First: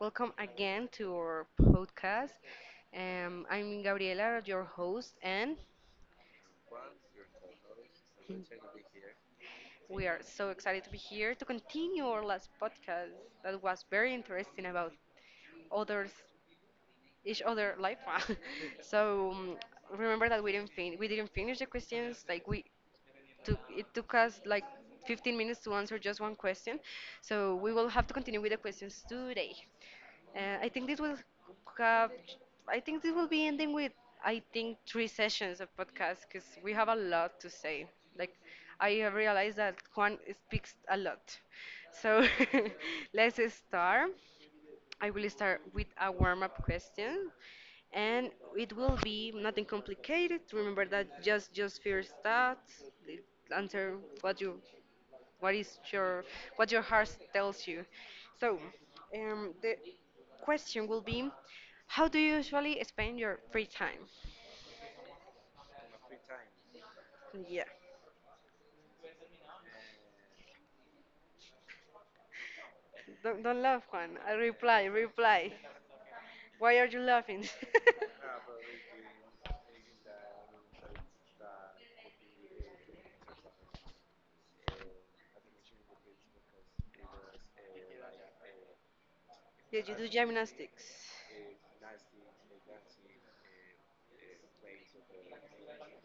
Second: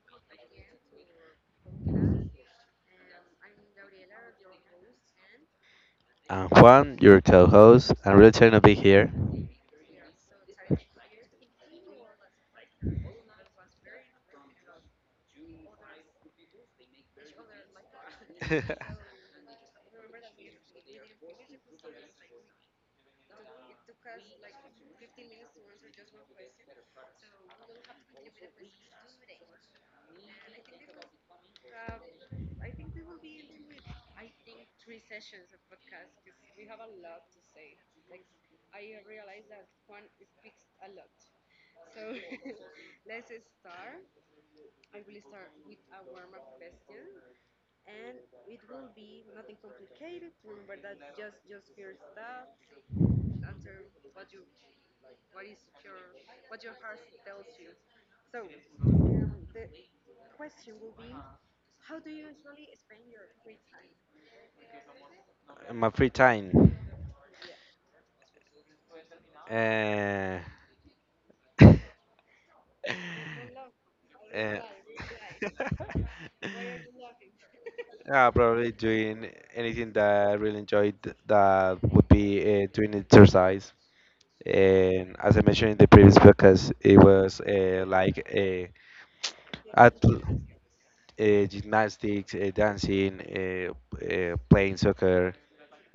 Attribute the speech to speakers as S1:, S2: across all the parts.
S1: welcome again to our podcast. I'm Gabriela, your host, and
S2: I'm Juan, your co-host. I'm really excited to be here.
S1: we are so excited to be here to continue our last podcast that was very interesting about others, each other life. So remember that we didn't finish the questions. Like we took us like 15 minutes to answer just one question. So we will have to continue with the questions today. Uh, I think this will have I think this will be ending with I think three sessions of podcast because we have a lot to say. Like I have realized that Juan speaks a lot. So let's start. I will start with a warm up question, and it will be nothing complicated. Remember that just first thoughts, the answer, what is your what your heart tells you. So, the question will be, how do you usually spend your free time?
S2: In my free time.
S1: Yeah.
S2: Uh,
S1: Don't laugh, Juan. I
S2: uh,
S1: reply. Why are you laughing?
S2: probably doing anything that I really enjoyed that would be doing exercise. And as I mentioned in the previous podcast, it was like
S1: Yeah, you
S2: at,
S1: do gymnastics.
S2: gymnastics, dancing, playing soccer,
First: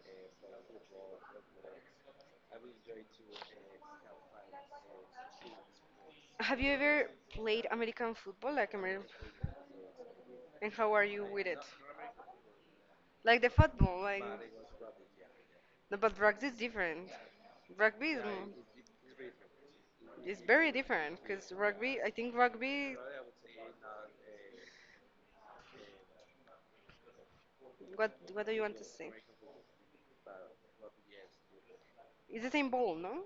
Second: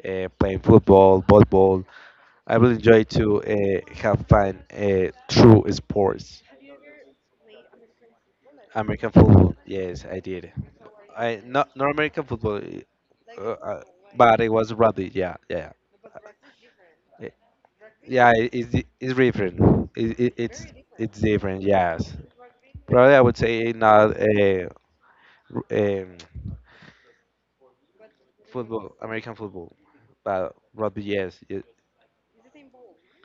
S2: playing football, volleyball. I will enjoy to have fun through sports.
S1: Have you ever played American football, like
S2: American football, yes, I did.
S1: and how are you
S2: I
S1: with it?
S2: not American football,
S1: Like
S2: uh,
S1: the
S2: uh,
S1: football, like,
S2: but it was rugby. Yeah, yeah,
S1: no, but rugby is different.
S2: yeah.
S1: Rugby is,
S2: Yeah, it's different. It, it,
S1: is
S2: it's
S1: very different
S2: it's
S1: because
S2: different.
S1: rugby, I
S2: Yes,
S1: think rugby,
S2: probably I would say not r- um,
S1: what do you want to?
S2: football, American football, but rugby. Yes,
S1: It's the same ball, no?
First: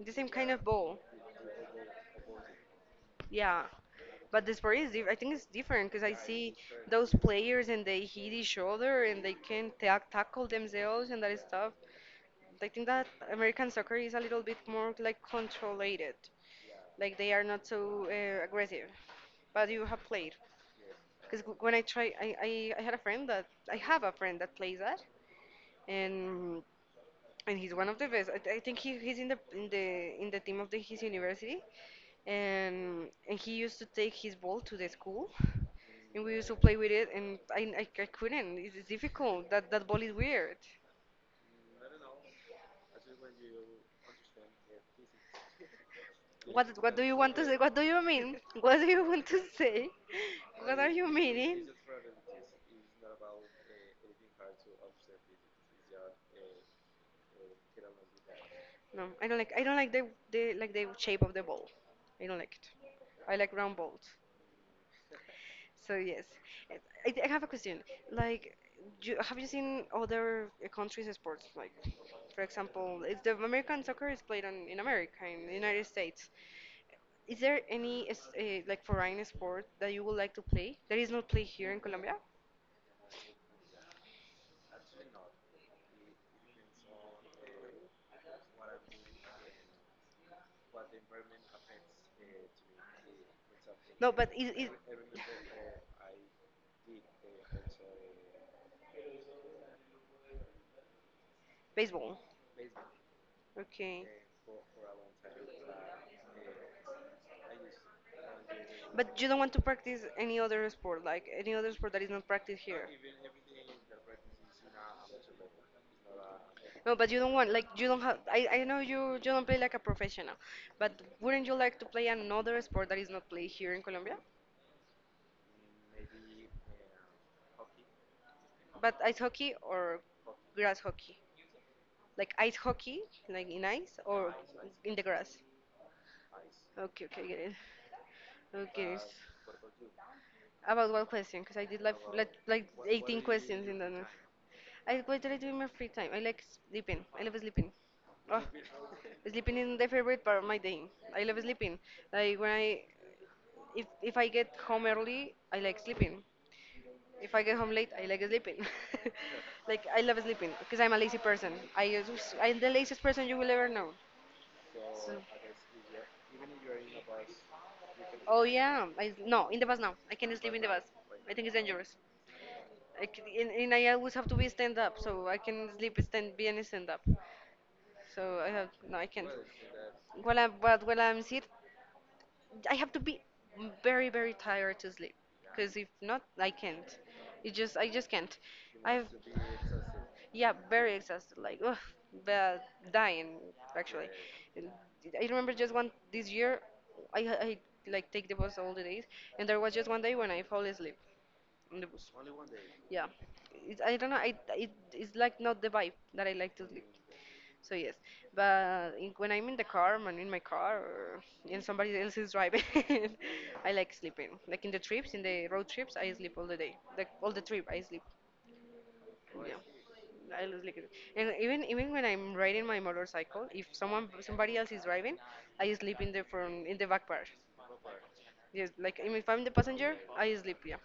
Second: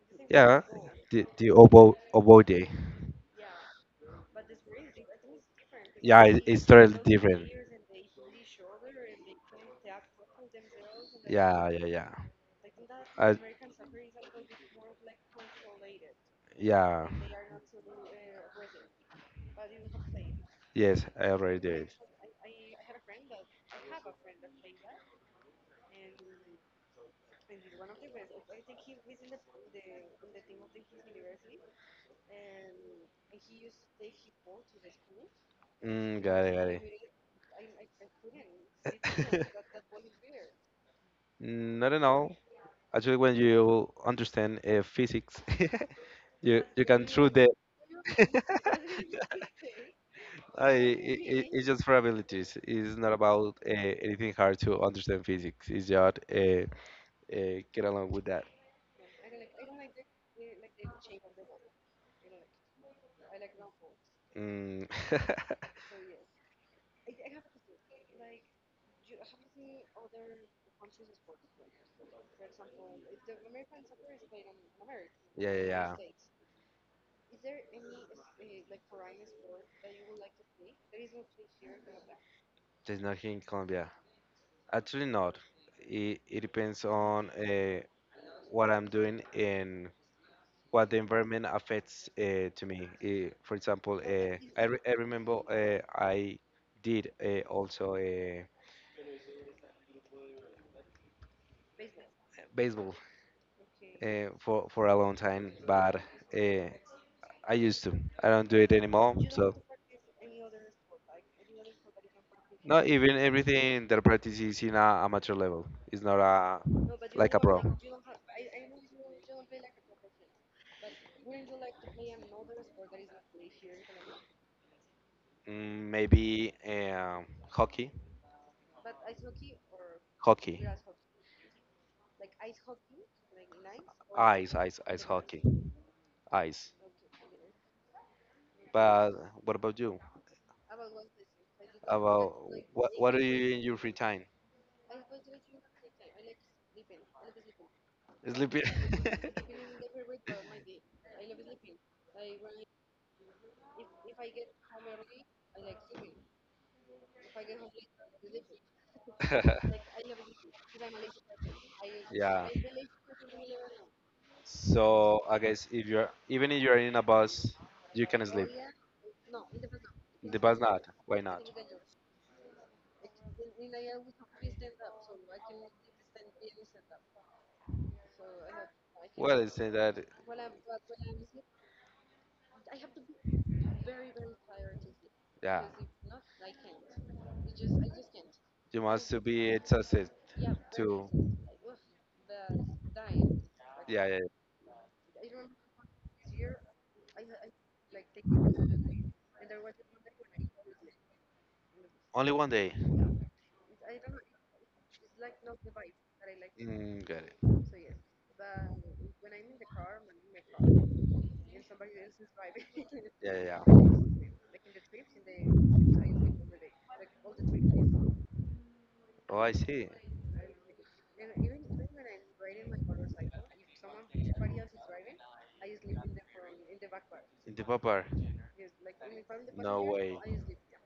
S1: The same kind
S2: yeah,
S1: of ball.
S2: the oboe day.
S1: Yeah, but the sport I think it's different, because
S2: Yeah, it's totally
S1: those
S2: different.
S1: players and they hit each other and they can ta tackle themselves and that
S2: Yeah,
S1: stuff.
S2: yeah, yeah.
S1: I think that
S2: I,
S1: American soccer is a little bit more like controlled.
S2: yeah.
S1: Like they are not so aggressive, but you have played,
S2: Yes, I
S1: because
S2: already
S1: when I
S2: did.
S1: try I have a friend that plays that, and and he's one of the best. I think he's in the team of his university, and he used to take his ball to the school,
S2: Mm,
S1: and we
S2: got
S1: used to play with
S2: it,
S1: it. And I couldn't. It's
S2: got it.
S1: difficult. That ball is weird.
S2: Not at all. Actually, when you understand physics, you
S1: What do
S2: can
S1: you
S2: through
S1: want to
S2: the
S1: say? What do you mean? What do you want to say?
S2: I,
S1: What are you
S2: it, it's
S1: meaning?
S2: just probabilities. It's not about anything hard to understand physics. It's just get along with that.
S1: No, I don't like. I don't like the like the shape of the ball. I don't like it. I like round balls.
S2: Mm.
S1: So yes, I, I have a question. Like, have you seen other countries' sports? Like, for example, it's the American soccer is played in America, in
S2: Yeah,
S1: the
S2: yeah,
S1: United
S2: yeah.
S1: States. Is there any like foreign sport that you would like to play that is not played here in Colombia?
S2: There's not here in Colombia. Actually, not. It depends on what I'm doing and what the environment affects to me. For example,
S1: No, but it, it
S2: I remember I did also
S1: baseball.
S2: baseball
S1: Okay.
S2: for a long time, but uh, I used to. I don't do it anymore.
S1: You don't want
S2: So
S1: to practice any other sport, like any other sport that is not practiced
S2: not
S1: here.
S2: even everything that I practice is in a amateur level. It's not a
S1: No, but you
S2: like
S1: don't
S2: a
S1: want
S2: pro.
S1: like you don't have. I know you don't play like a professional, but wouldn't you like to play another sport that is not played here in Colombia?
S2: Mm, maybe hockey,
S1: But ice hockey or
S2: hockey,
S1: grass hockey, like ice hockey, like in ice or
S2: ice, ice,
S1: in the
S2: ice
S1: grass.
S2: hockey, ice.
S1: Okay, okay, get it. Okay.
S2: But what about you?
S1: About one question, because I did like, like
S2: About
S1: like
S2: what? What
S1: 18
S2: do you do in
S1: questions
S2: your
S1: in that.
S2: free time?
S1: I What did I do in my free time? I like sleeping. I love sleeping. Oh,
S2: Sleeping.
S1: sleeping is the favorite part of my day. I love sleeping. Like if I get home early, I like sleeping. If I get home late, I like sleeping. Like I love sleeping because I'm a lazy person.
S2: yeah.
S1: I'm the laziest person you will ever know.
S2: So I guess if you're in a bus, you can
S1: Oh
S2: sleep.
S1: yeah, no, in the bus now. I can't
S2: The
S1: sleep
S2: bus
S1: in the bus.
S2: not. Why
S1: I think
S2: not?
S1: it's dangerous. I can, and I always have to be stand up, so I can sleep stand be and stand up. So I have no, I can't.
S2: Well, it's in that,
S1: While I'm, but while I'm sit, I have to be very, very tired to sleep,
S2: yeah.
S1: because if not, I can't. It just I just can't.
S2: You
S1: I've
S2: must to be exhausted
S1: Yeah, very
S2: to,
S1: exhausted, like ugh, but dying
S2: yeah,
S1: actually.
S2: yeah, yeah.
S1: And I remember just one this year, I like take the bus all the days, and there was just one day when I fall asleep on the bus.
S2: Only one day.
S1: Yeah, I don't know. I it it's like not the vibe that I like to sleep.
S2: Mm, got it.
S1: So yes, but when I'm in the car, I'm in my car, and somebody else is driving,
S2: Yeah, yeah,
S1: I
S2: yeah.
S1: like sleeping. Like in the road trips, I sleep all the day, like all the trip.
S2: Oh, I see.
S1: I lose liquid. And even when I'm riding my motorcycle, if someone somebody else is driving, I sleep in the back part.
S2: In the popper.
S1: Yes, like even if I'm the
S2: No
S1: passenger,
S2: way.
S1: I sleep. Yeah.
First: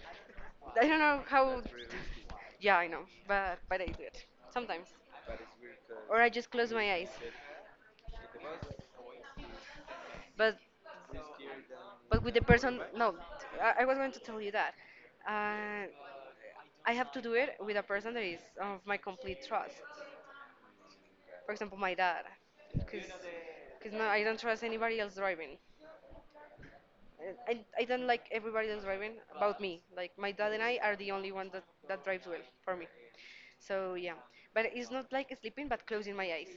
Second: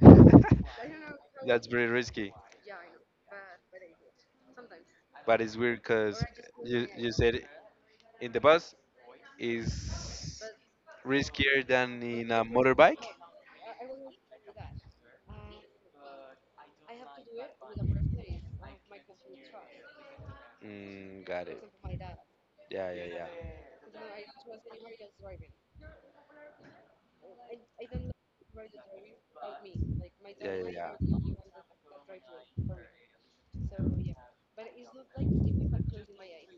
S1: I don't know how.
S2: That's very risky.
S1: Yeah, I know, but I do it sometimes,
S2: But it's weird
S1: or
S2: because
S1: I just close
S2: you
S1: my
S2: you
S1: eyes.
S2: said in the bus is
S1: But
S2: riskier than
S1: but
S2: in
S1: with
S2: a
S1: the person,
S2: motorbike.
S1: no, I was going to tell you that. Uh, I have to do it with a person that is of my complete trust.
S2: Mm, got
S1: For
S2: it.
S1: example, my dad,
S2: Yeah, yeah, yeah.
S1: because now I don't trust anybody else driving. I don't like everybody else driving about me. Like my dad and
S2: Yeah,
S1: I
S2: yeah,
S1: are the only one
S2: yeah.
S1: that drives well for me. So yeah, but it's not like sleeping, but closing my eyes.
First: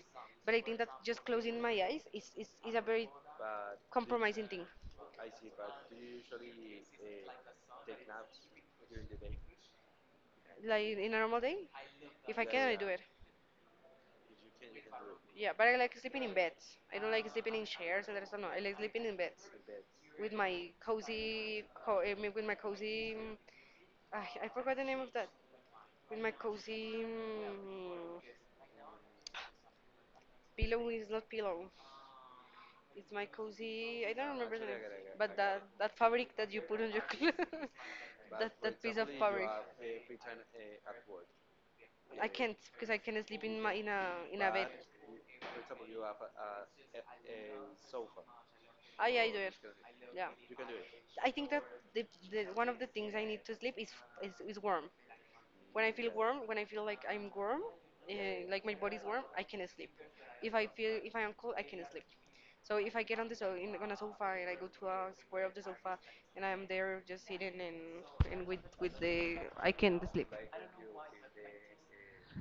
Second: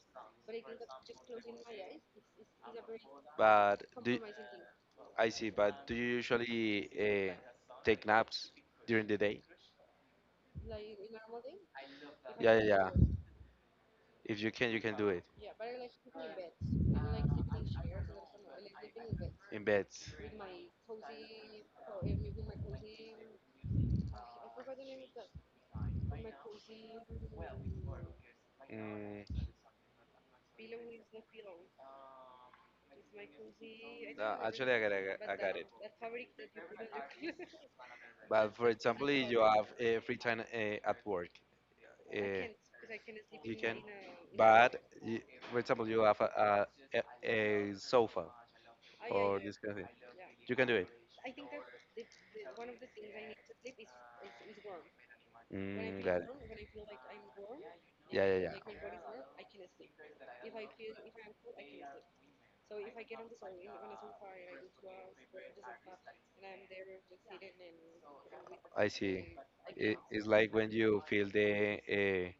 S1: But I think that just closing my eyes is a very
S2: But do
S1: compromising thing.
S2: I see, but do you usually take naps during the day?
S1: Like in a normal day, if I
S2: Yeah, yeah,
S1: can, I do
S2: yeah.
S1: it.
S2: If you can, you can do it
S1: Yeah, but I like sleeping in beds. I don't like sleeping in chairs and there's no. I like sleeping in beds
S2: in beds.
S1: with my cozy, I mean, with my cozy I, forgot the name of that. With my cozy
S2: Mm,
S1: pillow is not pillow. It's my cozy. I don't
S2: no,
S1: remember the
S2: actually, I got, I
S1: name.
S2: got I
S1: But
S2: got
S1: that
S2: it.
S1: that fabric that you put on your clothes, that
S2: But for
S1: that piece of
S2: example, if you
S1: fabric.
S2: have free time at work,
S1: I
S2: Uh,
S1: can't because I can not sleep
S2: you
S1: in my
S2: can,
S1: in a bed.
S2: but y- for example, you have a sofa
S1: Ah, yeah, I do
S2: or
S1: it.
S2: this kind of thing.
S1: Yeah,
S2: You can do it.
S1: I think that the, the one of the things I need to sleep is is warm. When I
S2: Mm,
S1: feel
S2: got it.
S1: warm, when I feel
S2: Like,
S1: like I'm warm, uh,
S2: yeah, yeah,
S1: like
S2: yeah.
S1: my body's warm,
S2: I
S1: I can sleep. If I am cold, I can sleep. So if I get on the so in, on a sofa and I go to a square of the sofa and I'm there just sitting, and with
S2: see.
S1: the I
S2: It,
S1: can
S2: it's
S1: sleep.
S2: like when you feel the uh,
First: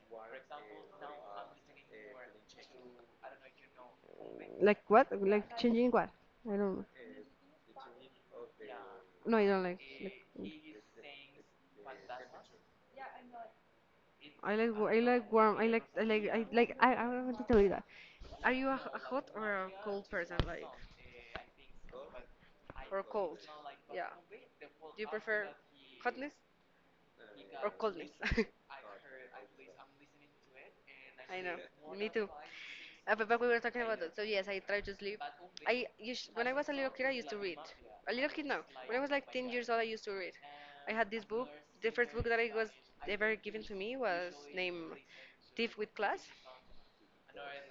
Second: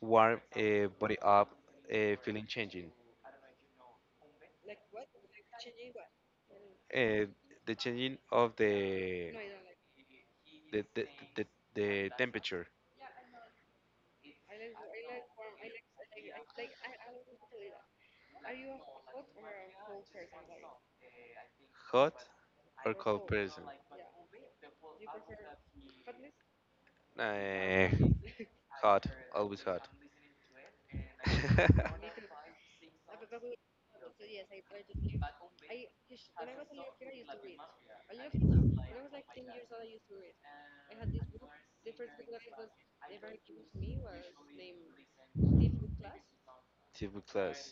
S2: warm body up, feeling changing.
S1: Like what? Like changing what? I don't.
S2: Uh, the changing of
S1: No, I don't like. Like
S2: the, the, the the temperature,
S1: I like warm. I like I like I like I wanted to tell you that. Are you a hot or a cold person? Like
S2: hot or
S1: or
S2: cold
S1: cold?
S2: person.
S1: Yeah. Do you prefer hotness or
S2: Uh,
S1: coldness?
S2: Hard, always hard.
S1: I know. Me too. But back we were talking about that. So yes, I try to sleep. When I was a little kid, I used to read. A little kid now. When I was like 10 years old, I used to read. I had this book. The first book that I was ever given to me was named With Class.
S2: Typical class.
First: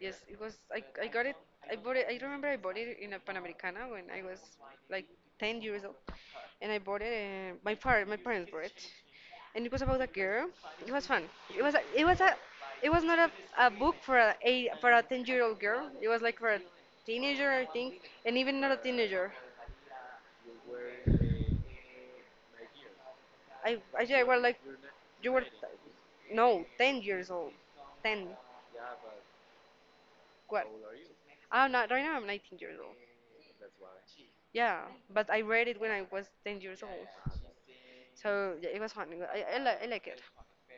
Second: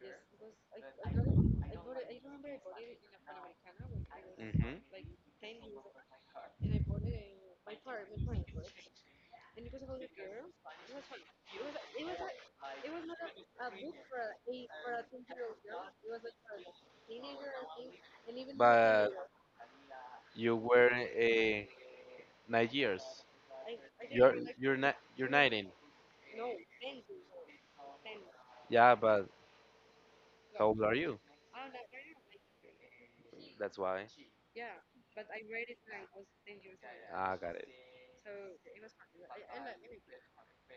S1: Yes, it was. I got it. I bought it. I remember I bought it in a Panamericana when I was
S2: Hmm.
S1: like 10 years old. And I bought it. My parents bought it, and it was about a girl. It was fun. It was a, it was a it was not a book for a 10-year old girl. It was like for a teenager, I think, and even not a
S2: But
S1: teenager.
S2: you were a 9 years.
S1: I
S2: You're
S1: was like
S2: you're not you're
S1: you were
S2: 19.
S1: no 10 years old, ten
S2: Yeah, but
S1: what?
S2: how old are you?
S1: I'm not right now. I'm 19 years old.
S2: That's why.
S1: Yeah, but I read it when I was 10 years old.
S2: Ah, got it.
S1: So yeah, it was fun. It wa- I, li- I like it.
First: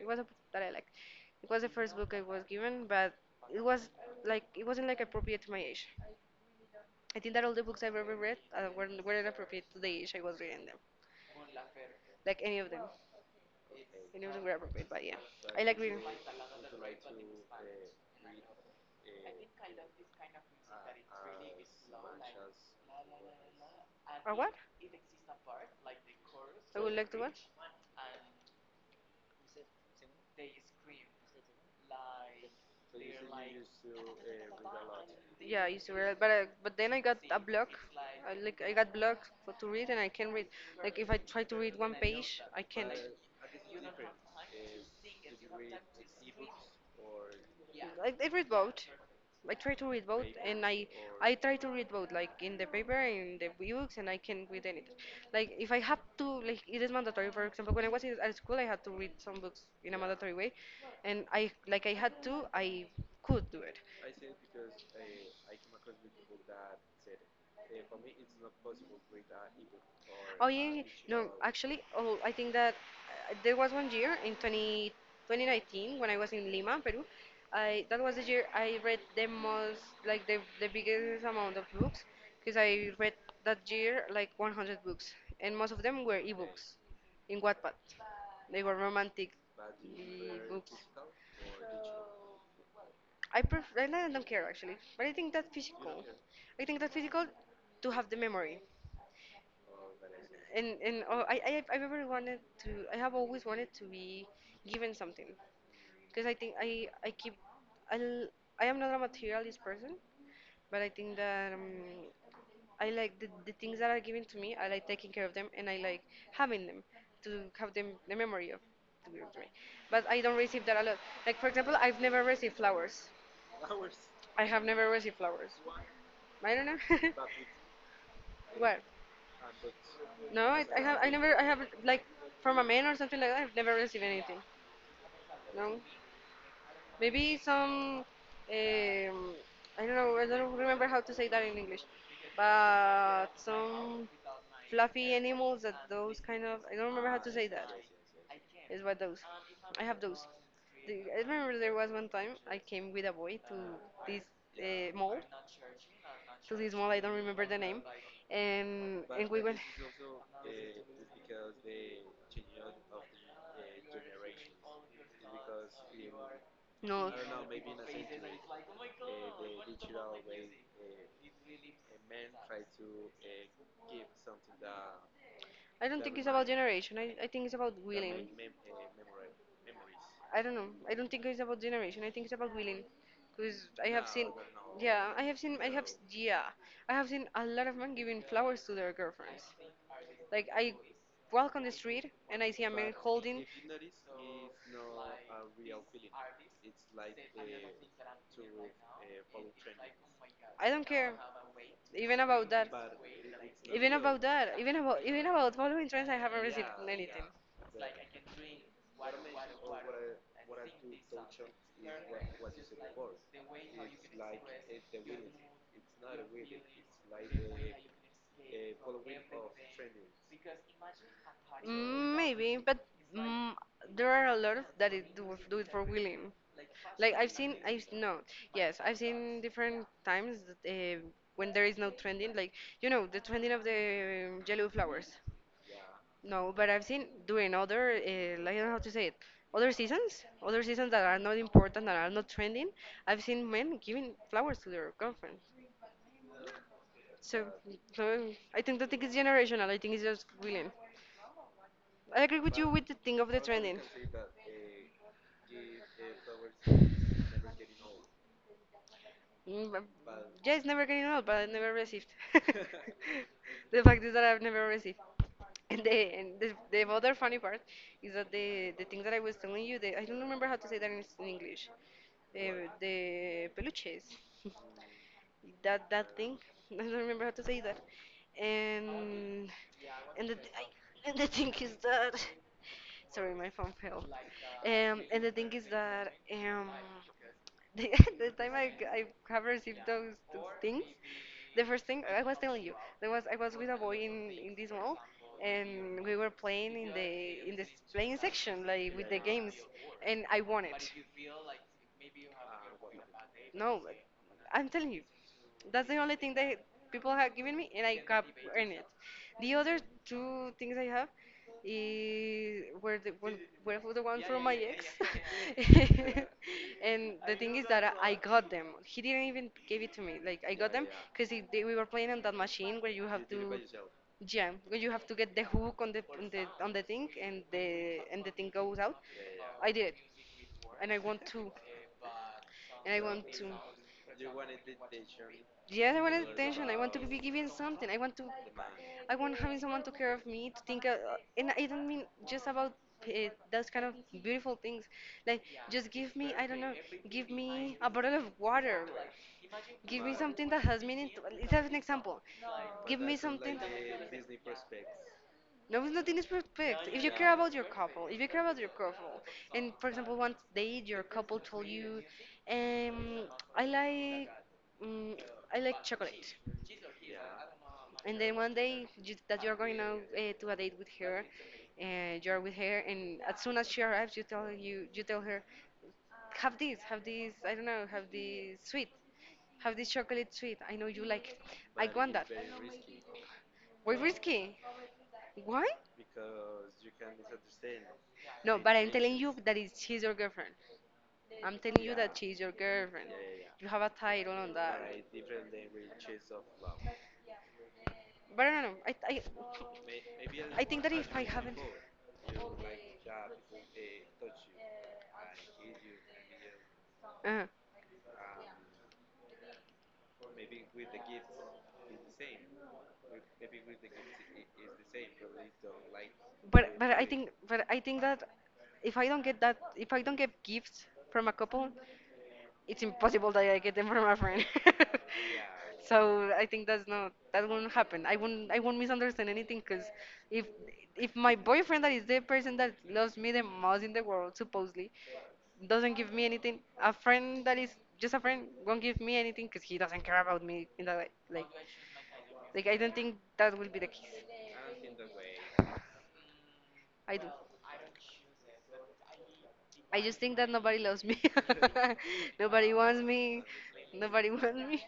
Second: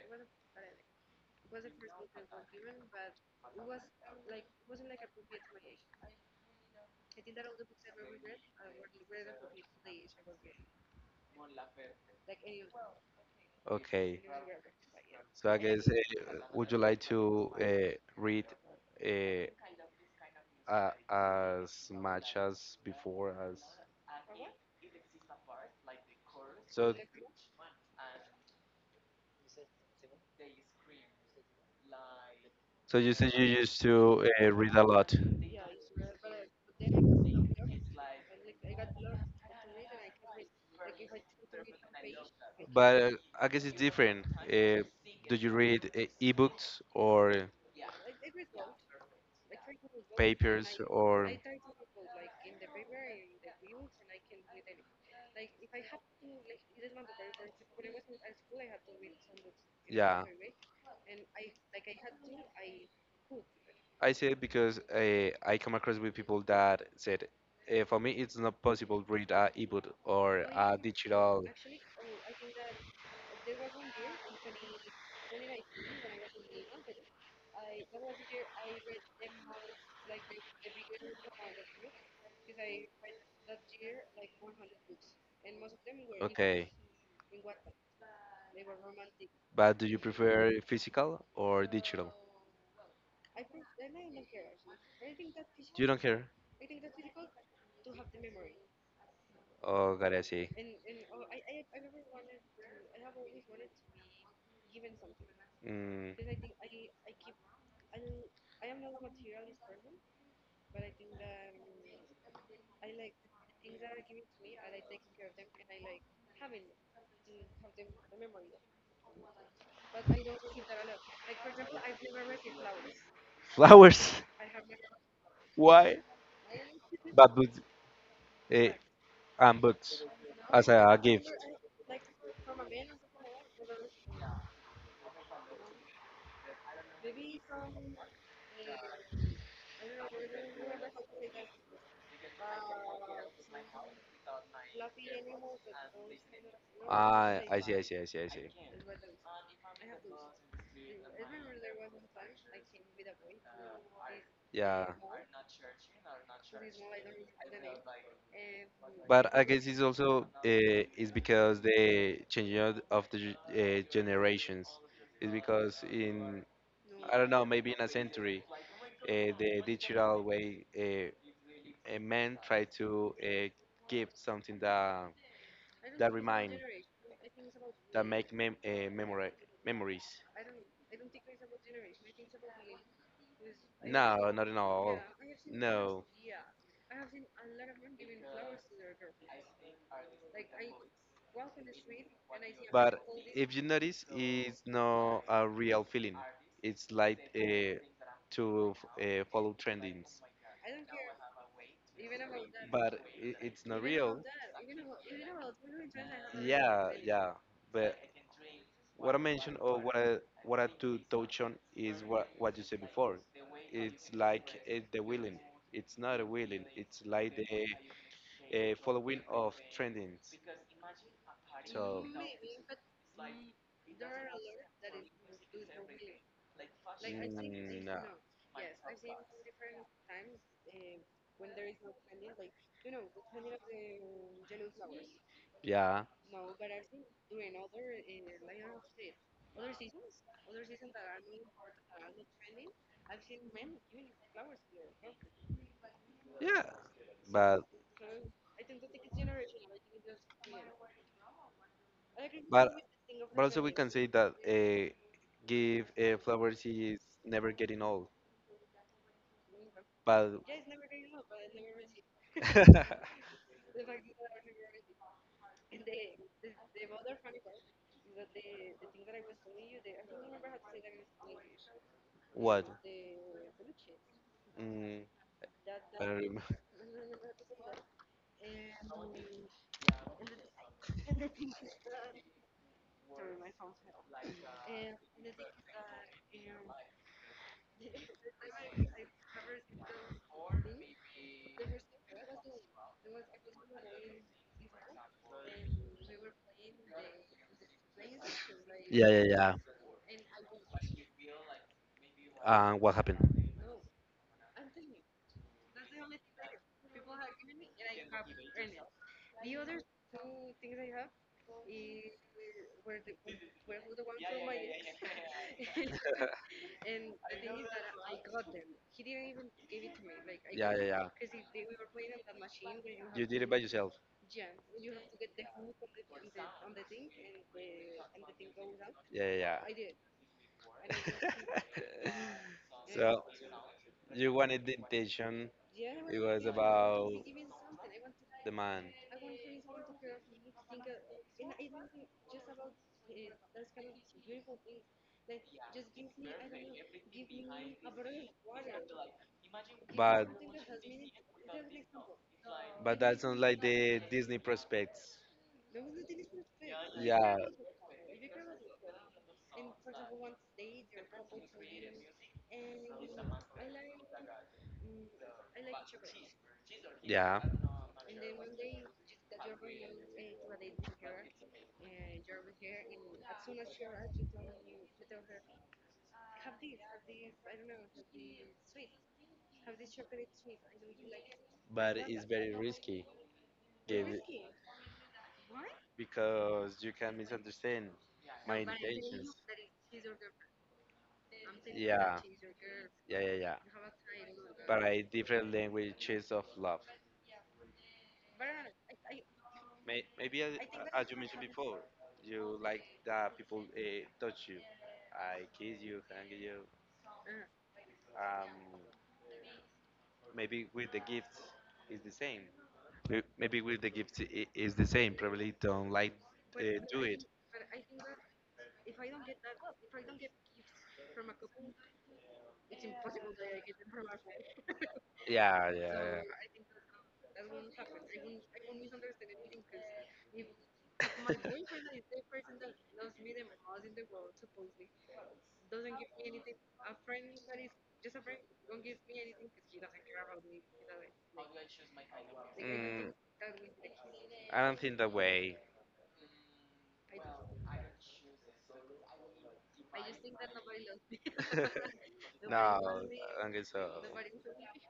S1: It was a book that I liked. It was the first book I was given, but it was it wasn't like appropriate to my age. I think that all the books I've ever read weren't appropriate to the age I was reading them. Like
S2: Okay.
S1: any of them were appropriate. But yeah,
S2: So I
S1: I like
S2: guess,
S1: reading.
S2: would you like to read as much as before as?
S1: Or what? I
S2: So,
S1: would like to what?
S2: so, you said you used to read a lot,
S1: Yeah, I used to read, but then I got a block. I, like, I got blocked for to read, and I can't read. Like if I try to read one page, I can't.
S2: but I guess it's different. Do you read ebooks or
S1: Like I read both. I try to read both, and
S2: papers
S1: I
S2: or?
S1: I try to read both, like in the paper and the books, and I can read anything. Like if I have to, like it is mandatory. For example, when I was at school, I had to read some books in a
S2: Yeah.
S1: mandatory way, and I had to, I could do it.
S2: I say it because I come across with people that said, for me, it's not possible to read a ebook or
S1: Oh, yeah,
S2: a
S1: yeah. no,
S2: digital.
S1: actually, oh, I think that there was one year in 2019 when I was in Lima, Peru. I That was the year I read the most, like the biggest amount of books, because I read that year like 100 books, and most of them were
S2: Okay,
S1: ebooks in Wattpad. They were romantic.
S2: but do you prefer physical or digital?
S1: I don't care actually, but I think that's
S2: You don't
S1: physical.
S2: care?
S1: I think that's physical to have the memory.
S2: Oh, God, I see.
S1: And oh, I I've ever wanted to I have always wanted to be given something,
S2: Mm.
S1: because I think I keep I l- I am not a materialist person, but I think that I like the things that are given to me. I like taking care of them, and I like having them to have them the memory of to give to me. But I don't receive that a lot. Like for example, I've never received flowers.
S2: Flowers?
S1: I have never received flowers.
S2: Why?
S1: I don't know.
S2: But boots, uh,
S1: What?
S2: and boots
S1: No,
S2: as
S1: I
S2: a
S1: have. I
S2: gift.
S1: never. I haven't, like, from a man or something like that. I've never received anything. No, maybe some. Um, I don't know. I don't remember how to say that in English, but some fluffy animals, that those kind of. I don't remember how to
S2: Ah,
S1: say
S2: I
S1: that.
S2: see, I see, I see, I see.
S1: Is what those. I have those. I remember there was one time I came with a boy to this
S2: Yeah.
S1: mall. To this mall, I don't remember the name, and
S2: But I
S1: we went.
S2: guess it's also it's because the changing of the generations. It's because in,
S1: No,
S2: I don't know, maybe in a century, the digital way, a man try to give something that
S1: I don't think it's about
S2: remind,
S1: generation. I think it's about
S2: that
S1: willing.
S2: make mem- memory memories.
S1: I don't know. I don't think it's about generation. I think it's about willing, because I have seen,
S2: No, not at all.
S1: yeah, I have seen,
S2: No.
S1: yeah, I have seen a lot of men giving flowers to their girlfriends. Like I walk on the street and I see a man
S2: But
S1: holding.
S2: if you notice, it's not a real feeling, it's like to follow trendings,
S1: I don't care, even about that,
S2: but it's not
S1: even about
S2: real.
S1: that, even about following trends. I haven't received
S2: Yeah,
S1: anything.
S2: yeah, but what I mentioned, or what I to touch on is what you said before. It's like it's the willing. It's not a willing. It's like the following of trendings. So,
S1: Mm, maybe, but mm, there are a lot of that it do, do it for willing. Like I've seen, I've
S2: mm, no.
S1: no, yes, I've seen different times that, when there is no trending, like you know the trending of the yellow flowers.
S2: Yeah,
S1: No, but I've seen during other, like, I don't know how to say it, other seasons that are not important, that are not trending. I've seen men giving flowers to their girlfriend.
S2: yeah,
S1: So,
S2: but
S1: so I think that think it's generational. I think it's just willing. I agree with you
S2: but
S1: with the thing of the
S2: but also we
S1: trending.
S2: can say that give flowers is never getting old.
S1: Mm, but—
S2: But,
S1: Yeah, it's never getting old, but I never received. The fact is that I've never received. And the other funny part is that the thing that I was telling you, the, I don't remember how to say that in English.
S2: what?
S1: The peluches,
S2: Mm,
S1: that
S2: I
S1: that
S2: don't
S1: thing.
S2: remember.
S1: I don't remember how to say that. And and and the thing is that— Sorry, my phone fell. And the thing is that the, the time I have received those things, the first thing I was telling you, there was I was with a boy in this mall, and we were playing in the playing section, like with
S2: Yeah,
S1: the
S2: yeah,
S1: games,
S2: yeah.
S1: and I won it.
S2: What happened?
S1: No, but I'm telling you, that's the only thing that people have given me, and I have earned it. The other two things I have is were for the one from my ex, and the thing is that I got them. He didn't even give it to me. Like I got
S2: Yeah, yeah,
S1: them
S2: yeah.
S1: because we were playing on that machine where you
S2: You
S1: have
S2: did it
S1: to.
S2: by yourself.
S1: Yeah, when you have to get the hook on the on the thing, and the thing goes out.
S2: Yeah, yeah,
S1: I did it, and I want to, and I
S2: so
S1: want to.
S2: you wanted the intention.
S1: Yes, I want
S2: It was the,
S1: attention. I want to
S2: about
S1: be given something.
S2: the man, to
S1: I
S2: give,
S1: want having someone to care of me, to think. And I don't mean just about those kind of beautiful things. Like just give me, I don't know, give me a bottle of water. Give me
S2: but
S1: something that has meaning. To, let's have an example.
S2: but
S1: Give me
S2: that sounds
S1: something.
S2: like the Disney prospects.
S1: No, nothing is perfect. If you care
S2: Yeah,
S1: about your couple, If you care about your couple, and for example, one day your couple told you, um, I like, mm, I like chocolate,
S2: yeah, the yeah.
S1: and then one day that you're going out to a date with her, and you're with her, and as soon as she arrives, you tell her, have this, I don't know, have this sweet, have this chocolate sweet. I know you like it. I
S2: But
S1: want
S2: it's
S1: that.
S2: very risky.
S1: We're
S2: Gave it-
S1: risky. Why?
S2: because you can misunderstand
S1: No,
S2: my. No,
S1: but
S2: I'm
S1: I'm telling
S2: intentions.
S1: you that it's, she's your girlfriend. I'm telling
S2: You,
S1: you that
S2: yeah,
S1: she's your girlfriend.
S2: yeah, yeah, yeah.
S1: You have a title on that.
S2: But I different languages of love.
S1: But I don't know.
S2: Maybe as, I
S1: I
S2: think
S1: think
S2: that
S1: that
S2: is
S1: if
S2: as you
S1: I
S2: mentioned
S1: haven't.
S2: before, you like that people touch you, I kiss you, hug you.
S1: Uh,
S2: Um, maybe with the gifts is the same. Maybe with the gifts is the same. Probably don't like do it.
S1: but I think that if I don't get gifts from a couple, it's impossible that I get them from a friend.
S2: Yeah, yeah, yeah.
S1: So I think that's not that won't happen. I won't misunderstand anything, because if my boyfriend, that is the person that loves me the most in the world supposedly, doesn't give me anything, a friend that is just a friend won't give me anything, because he doesn't care about me in that way. Like I don't
S2: Mm,
S1: think that will be the case.
S2: I don't think that way.
S1: I do. I just think that nobody loves me.
S2: No,
S1: Nobody wants
S2: I
S1: me.
S2: don't think so.
S1: Nobody wants me.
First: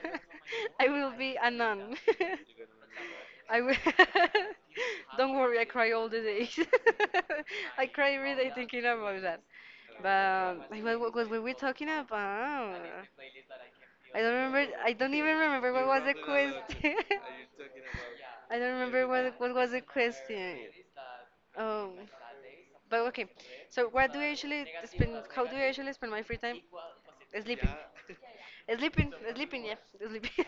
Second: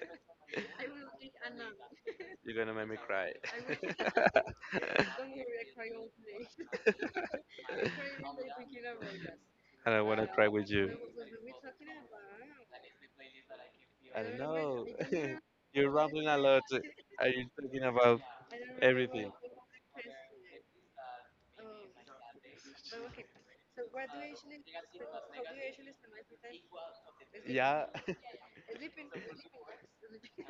S1: I will be a nun.
S2: You're gonna make me cry.
S1: I will. Don't worry, I cry all the days. I cry every day thinking about that.
S2: and I want to try with
S1: But like,
S2: you.
S1: what were we talking about?
S2: I
S1: I don't
S2: don't
S1: remember.
S2: know.
S1: I don't even remember
S2: You're
S1: what was the
S2: rambling a lot.
S1: question.
S2: Are you talking about
S1: I don't remember
S2: everything?
S1: what was the question. Oh, but okay. So what do I usually spend? How do I usually spend my free time? Sleeping.
S2: Yeah,
S1: Sleeping. Sleeping. Yeah, sleeping.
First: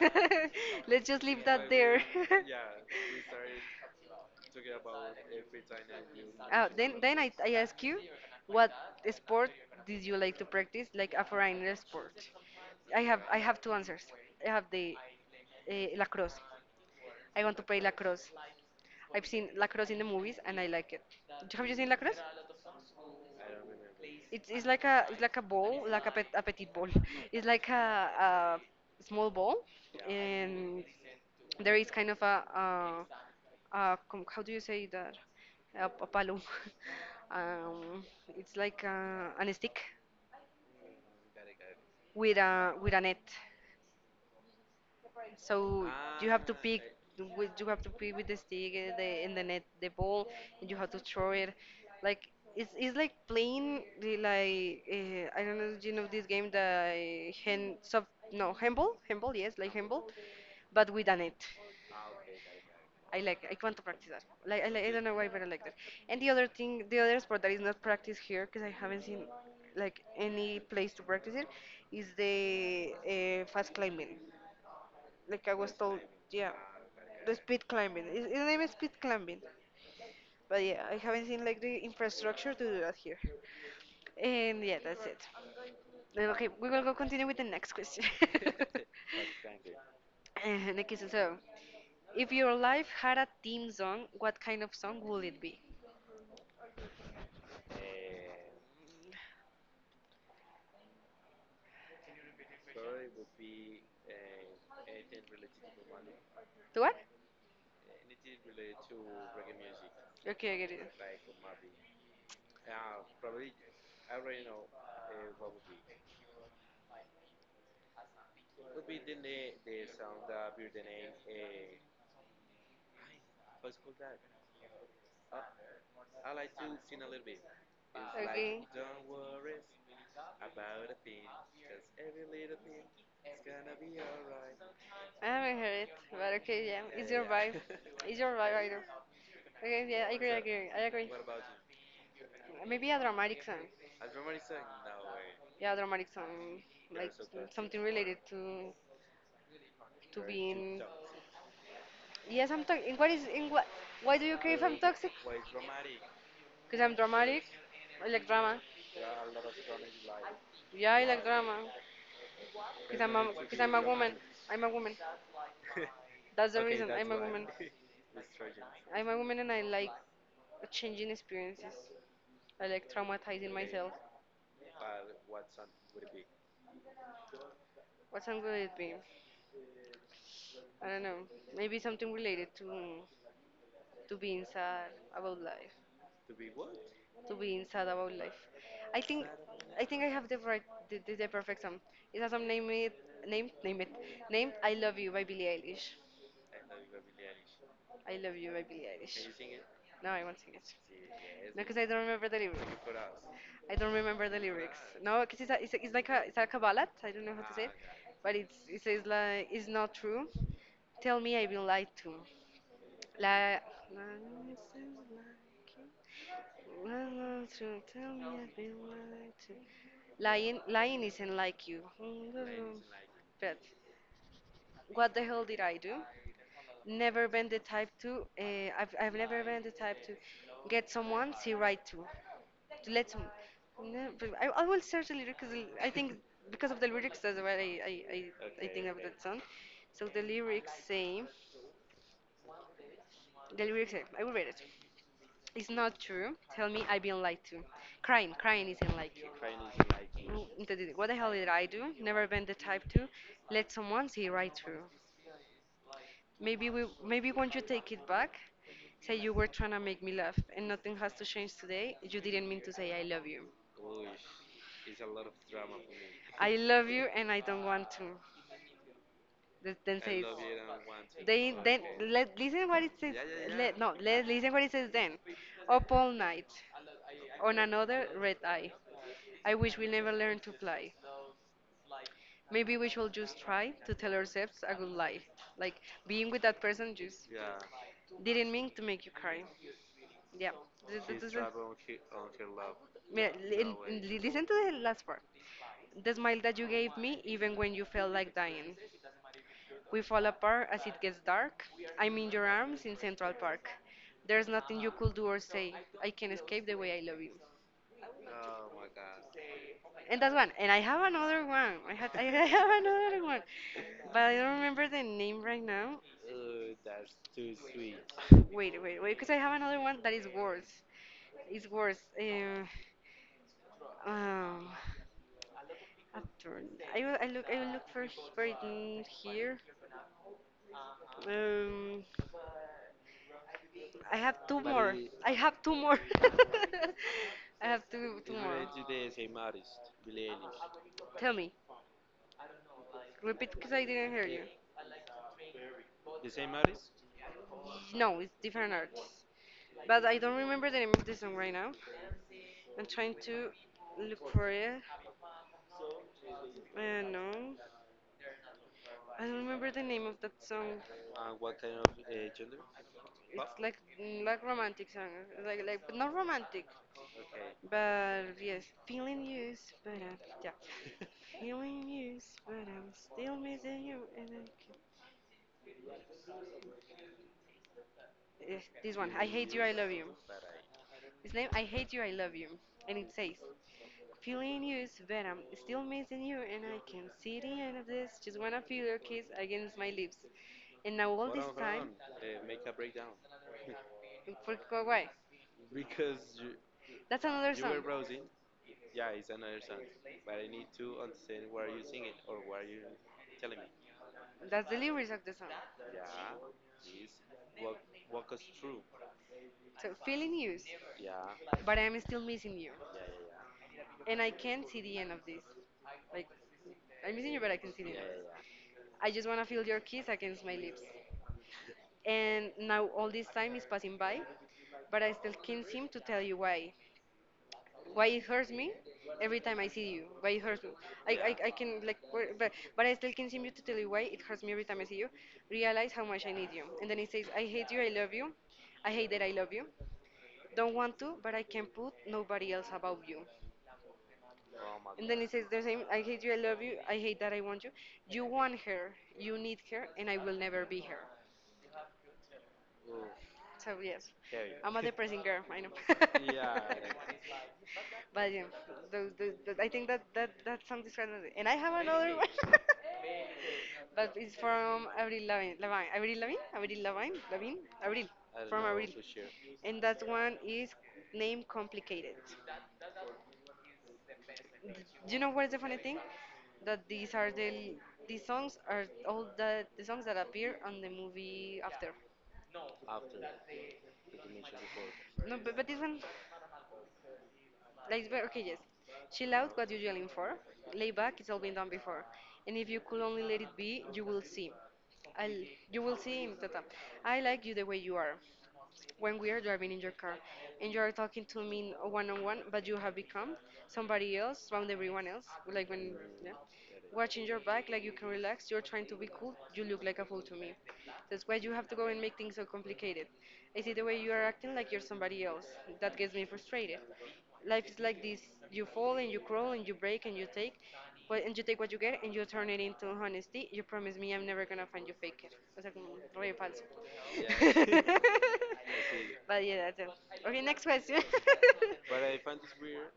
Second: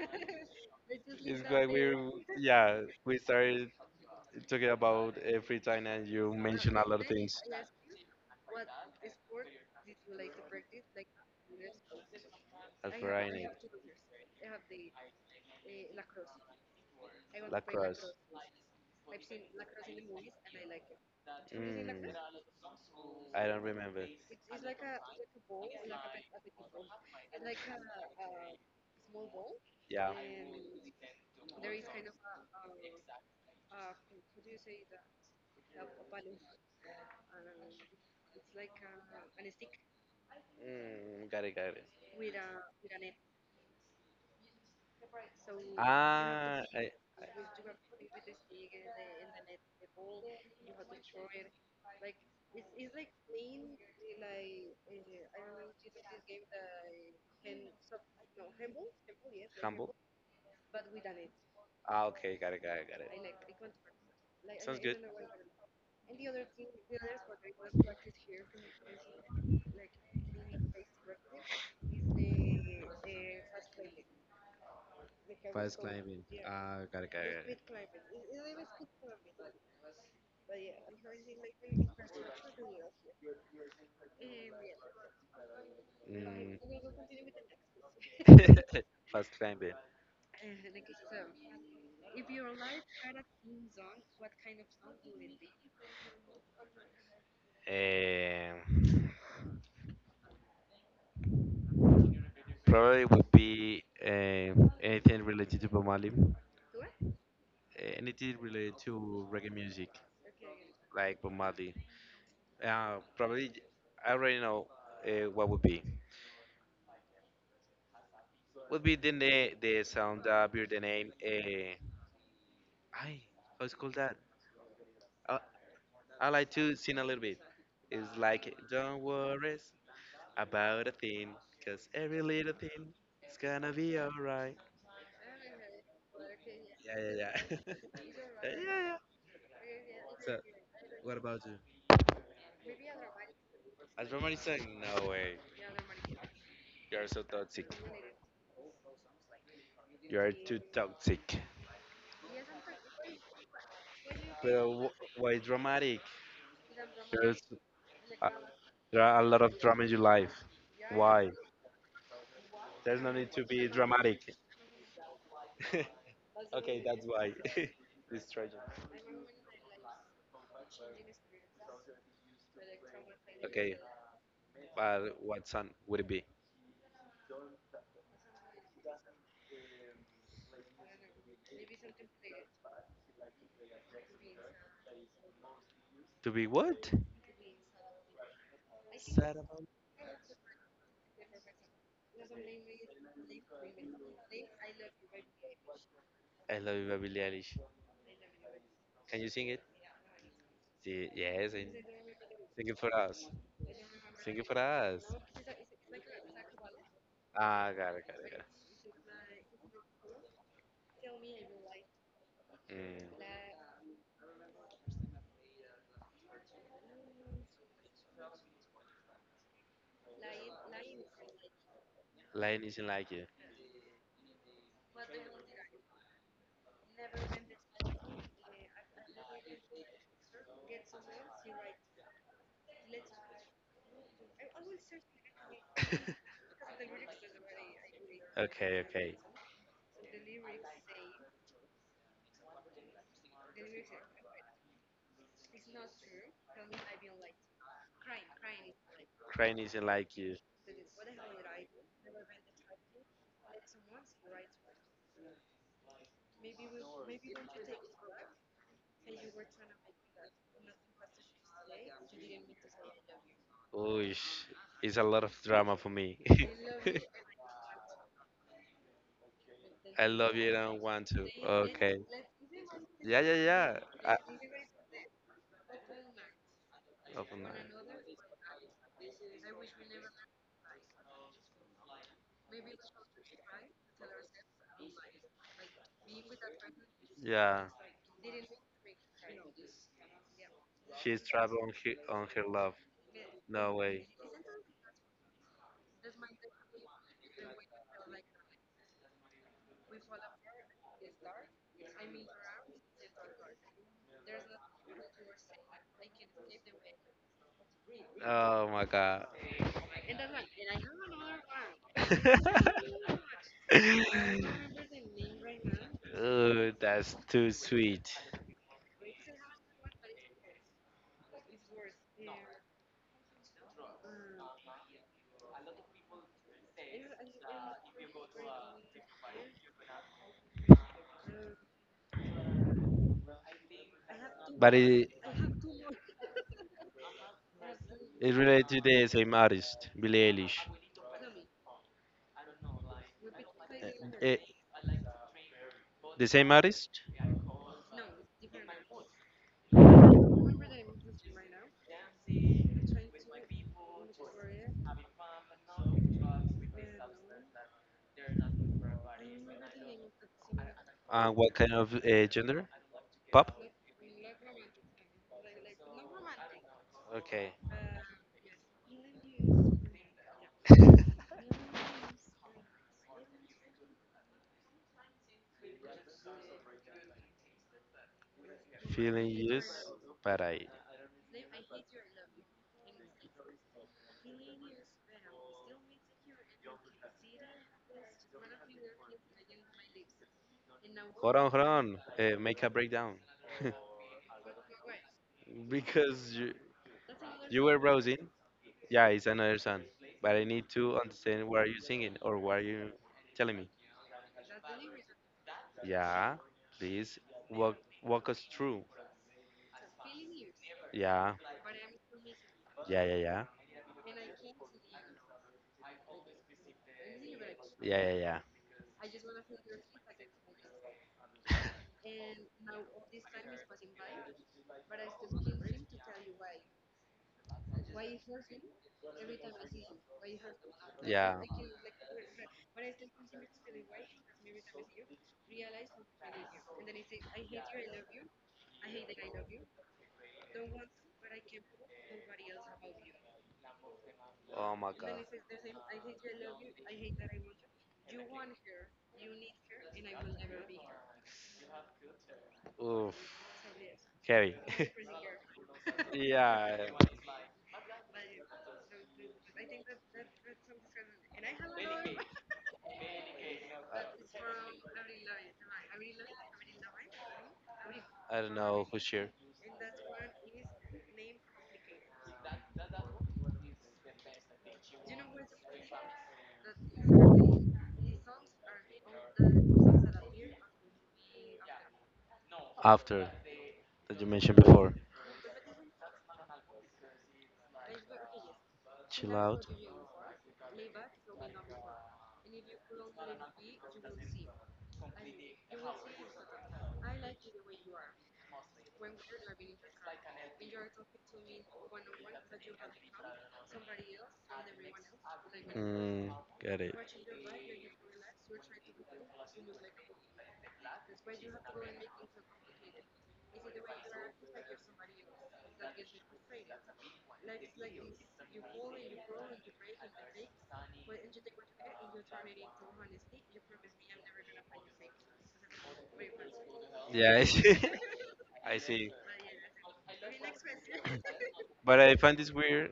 S1: Let's just leave
S2: it's quite
S1: that
S2: weird.
S1: there.
S2: Yeah, we started talking about free time and you mentioned a lot of
S1: Then
S2: things.
S1: I ask you, what sport did you like to practice, like a foreigner sport? I
S2: Alfarani,
S1: have two answers. I have the lacrosse. I want to play
S2: lacrosse.
S1: lacrosse. I've seen lacrosse in the movies and I like it. Have you seen
S2: Mm,
S1: lacrosse?
S2: I don't remember.
S1: It's like a— it's like a ball, like a, pet, a petite ball. It's like a small ball,
S2: Yeah.
S1: and there is kind of a how do you say that? A palo. um, it's like a an stick
S2: Mm, got it, got it.
S1: with a net. So you have to— Ah,
S2: Ah,
S1: pick—
S2: I, I,
S1: okay, with you have to pick with the stick the— in the net the ball, and you have to throw it. Like it's like playing the like I don't know, do you know this game, the eh, hand sub no handball, handball, yes, like
S2: humble.
S1: handball, but with a net.
S2: Ah, okay, got it, got it, got it.
S1: I want to practice that. I—
S2: Sounds
S1: Okay.
S2: good.
S1: —don't know why, but I like that. And the other thing, the other sport that is not practiced here, because I haven't seen like any place to practice it, is the fast climbing. Like I was
S2: Fast
S1: told,
S2: climbing.
S1: yeah,
S2: Ah, got it, got
S1: the
S2: it.
S1: speed climbing. It's named speed climbing, but yeah, I haven't seen like the infrastructure to do that here. And yeah, that's it.
S2: It,
S1: Okay, we will go continue with the next question.
S2: got it. Mm. Fast climbing.
S1: Next question. So, if your life had a theme song, what kind of song would it be?
S2: Um, Probably would be anything related to Bob Marley.
S1: The what?
S2: Anything related to reggae music,
S1: Okay, I get it.
S2: like Bob Marley. Probably, I already know what would be. The sound, beer, the name, I how's it called that, uh, I like to sing a little bit. It's like,
S1: Okay.
S2: don't worry about a thing, 'cause every little thing is gonna be alright.
S1: I haven't heard it, but okay, yeah,
S2: Yeah,
S1: it's
S2: yeah,
S1: your
S2: yeah.
S1: vibe.
S2: Yeah,
S1: It's your vibe, I
S2: yeah,
S1: know.
S2: yeah.
S1: Okay, yeah, I agree, I
S2: So,
S1: agree, I agree.
S2: what about you?
S1: Maybe a dramatic song.
S2: As Romani saying, no way,
S1: Yeah, a dramatic song,
S2: you're
S1: like
S2: so toxic,
S1: something related to
S2: you're too
S1: being.
S2: toxic.
S1: Yes, I'm toxic. What is in what? Why do you care
S2: But
S1: if I'm toxic?
S2: why dramatic?
S1: Because I'm
S2: there's
S1: dramatic. I like
S2: uh,
S1: drama.
S2: there are a lot of drama in your life.
S1: Yeah, I like
S2: Why?
S1: drama.
S2: There's no need to
S1: Because
S2: be
S1: I'm a woman.
S2: dramatic.
S1: I'm a woman. That's the
S2: Okay,
S1: reason.
S2: that's
S1: I'm a
S2: why.
S1: woman.
S2: This Trojan.
S1: I'm a woman, and I like changing experiences. I like traumatizing
S2: Okay,
S1: myself.
S2: but what song would it be?
S1: What song would it be? I don't know. Maybe something related to being sad about life.
S2: To be what?
S1: To being sad about life. I think
S2: Sad about.
S1: I think I have the right the perfect song. It has some name it name name it named I Love You by Billie Eilish.
S2: I love you, by Billie Eilish.
S1: I Love You by Billie Eilish.
S2: Can you sing it?
S1: No, I won't sing it.
S2: See, yes,
S1: No,
S2: and
S1: because I don't remember the
S2: sing
S1: lyrics.
S2: it for us.
S1: I don't remember
S2: Sing
S1: the
S2: it for
S1: lyrics.
S2: us.
S1: No, because it's, a- it's, a- It's like a— it's like a ballad. I don't know how to say it,
S2: Ah, got it,
S1: it.
S2: got it,
S1: But
S2: got it.
S1: it says like it's not true. Tell me I've been lied to.
S2: Mm.
S1: Like, like it seems like run on through, tell me I've been lying to. Lying, lying isn't like you.
S2: Lion isn't like you.
S1: But what the hell did I do? Never been the type to. I've never been the type to get someone see right to. To let some. No, but I will search the lyrics because I think because of the lyrics that's why I think
S2: Okay,
S1: of that
S2: okay.
S1: song. So the lyrics say I will read it. It's not true. Tell me I've been lied to. Crying, crying isn't like you.
S2: Crying isn't like you.
S1: Mm, What the hell did I do? Never been the type to let someone see right through. Maybe when you take it back, say you were trying to make me laugh, and nothing has to change today. You didn't mean to say I love you.
S2: Oosh, it's a lot of drama for me.
S1: I love you, and I don't want to. Then
S2: I
S1: say
S2: love you. I don't want to.
S1: they then
S2: Okay.
S1: let listen what it says.
S2: Yeah, yeah,
S1: Let
S2: yeah.
S1: no let
S2: I,
S1: listen what it says then. Up all night,
S2: open
S1: on
S2: that.
S1: another red eye. I wish we never learned to fly. Maybe we should just try to tell ourselves a good lie. Like being with that person just
S2: Yeah.
S1: didn't mean to make you cry. Yeah. Th- th-
S2: She's
S1: th-
S2: trapped on
S1: th-
S2: her love.
S1: Mira,
S2: No way.
S1: listen to the last part. The smile that you gave me, even when you felt like dying. We fall apart as it gets dark. I'm in your arms in Central Park. There's nothing you could do or say. I can escape the way I love you.
S2: Oh my god.
S1: And that's one. And I have another one. I have another one. But I don't remember the name right now.
S2: Oh, that's too sweet.
S1: Wait, wait, wait, because I have another one that is worse. It's worse. Um after I will look for for it in here. Um I have two
S2: But
S1: more.
S2: it
S1: I have two more. I have two
S2: it
S1: more.
S2: related to the same artist, Billie Eilish.
S1: Tell me. Repeat because I didn't hear
S2: Eh, eh,
S1: you.
S2: the same artist?
S1: No, it's different artists. But I don't remember the name of the song right now. I'm trying to look for it. I don't know. I don't remember the name of that song.
S2: What kind of gender? Pop?
S1: It's like like romantic song, but not romantic,
S2: Okay.
S1: but yes, feeling used, is- but yeah, feeling used, but I'm still missing you, and I can. Yes, this one, I
S2: Feeling
S1: hate
S2: you.
S1: you, I love you.
S2: But I
S1: His name, I hate you, I love you, and it says, feeling used, but I'm still missing you, and I can see the end of this. Just wanna feel your kiss against my lips, and now all
S2: hold
S1: this
S2: on, hold
S1: time.
S2: on, make a breakdown.
S1: In Portugal why?
S2: Because you
S1: That's another
S2: you
S1: song.
S2: were browsing.
S1: song.
S2: Yeah, it's another song, but I need to understand what are you singing or what are you telling me.
S1: That's the lyrics of the song.
S2: Yeah, please, walk walk us through.
S1: So feeling used,
S2: Yeah,
S1: but I'm still missing you,
S2: yeah, yeah, yeah,
S1: and I can't see the end of this. Like I'm missing you, but I can see the end of
S2: yeah,
S1: this.
S2: yeah,
S1: Yeah, I just wanna feel your kiss against my lips.
S2: yeah.
S1: And now all this time is passing by, but I still can't seem to tell you why it hurts me every time I see you. Why it hurts me? I, I,
S2: Yeah.
S1: I can like, but I still continue to tell you why it hurts me every time I see you. Realize how much I need you, and then it says, I hate you, I love you, I hate that I love you. Don't want to, but I can put nobody else above you.
S2: Oh my
S1: And
S2: god.
S1: then it says the same, I hate you, I love you, I hate that I want you. You want her, you need her, and I will never be her.
S2: Oof.
S1: So yes,
S2: Heavy.
S1: I'm a depressing girl. I know.
S2: yeah.
S1: But yeah, I think that that song describes it. And I have another one. But it's from Avril Lavigne. Lavigne. Avril Lavigne? Avril Lavigne? Lavigne? Avril.
S2: I don't
S1: From Avril.
S2: know who's here.
S1: And that one is named Complicated. Th- Do you know what is the funny thing? That these songs are all the songs that appear on the movie after.
S2: After that you mentioned before.
S1: No, but this one. Like, okay, yes. Chill
S2: Chill
S1: out what
S2: out.
S1: you yelling for. Lay back, it's all been done before. And if you could only let it be, you will see. I'll, you will see, tata. I like you the way you are when we are driving in your car and you are talking to me one on one, but you have become somebody else from everyone else. Like when, yeah,
S2: Mm, got it.
S1: watching your back, like you can relax. You're trying to be cool. You look like a fool to me. That's why you have to go and make things so complicated. I see the way you are acting like you're somebody else. That gets me frustrated. Life is like this: you fall and you crawl and you break and you take, well, and you take what you get and you turn it into honesty. You promise me I'm never gonna find you fake it. O sea, como re falso.
S2: Yeah, I see. I see.
S1: But yeah, that's it. Okay, next question.
S2: But I find this weird.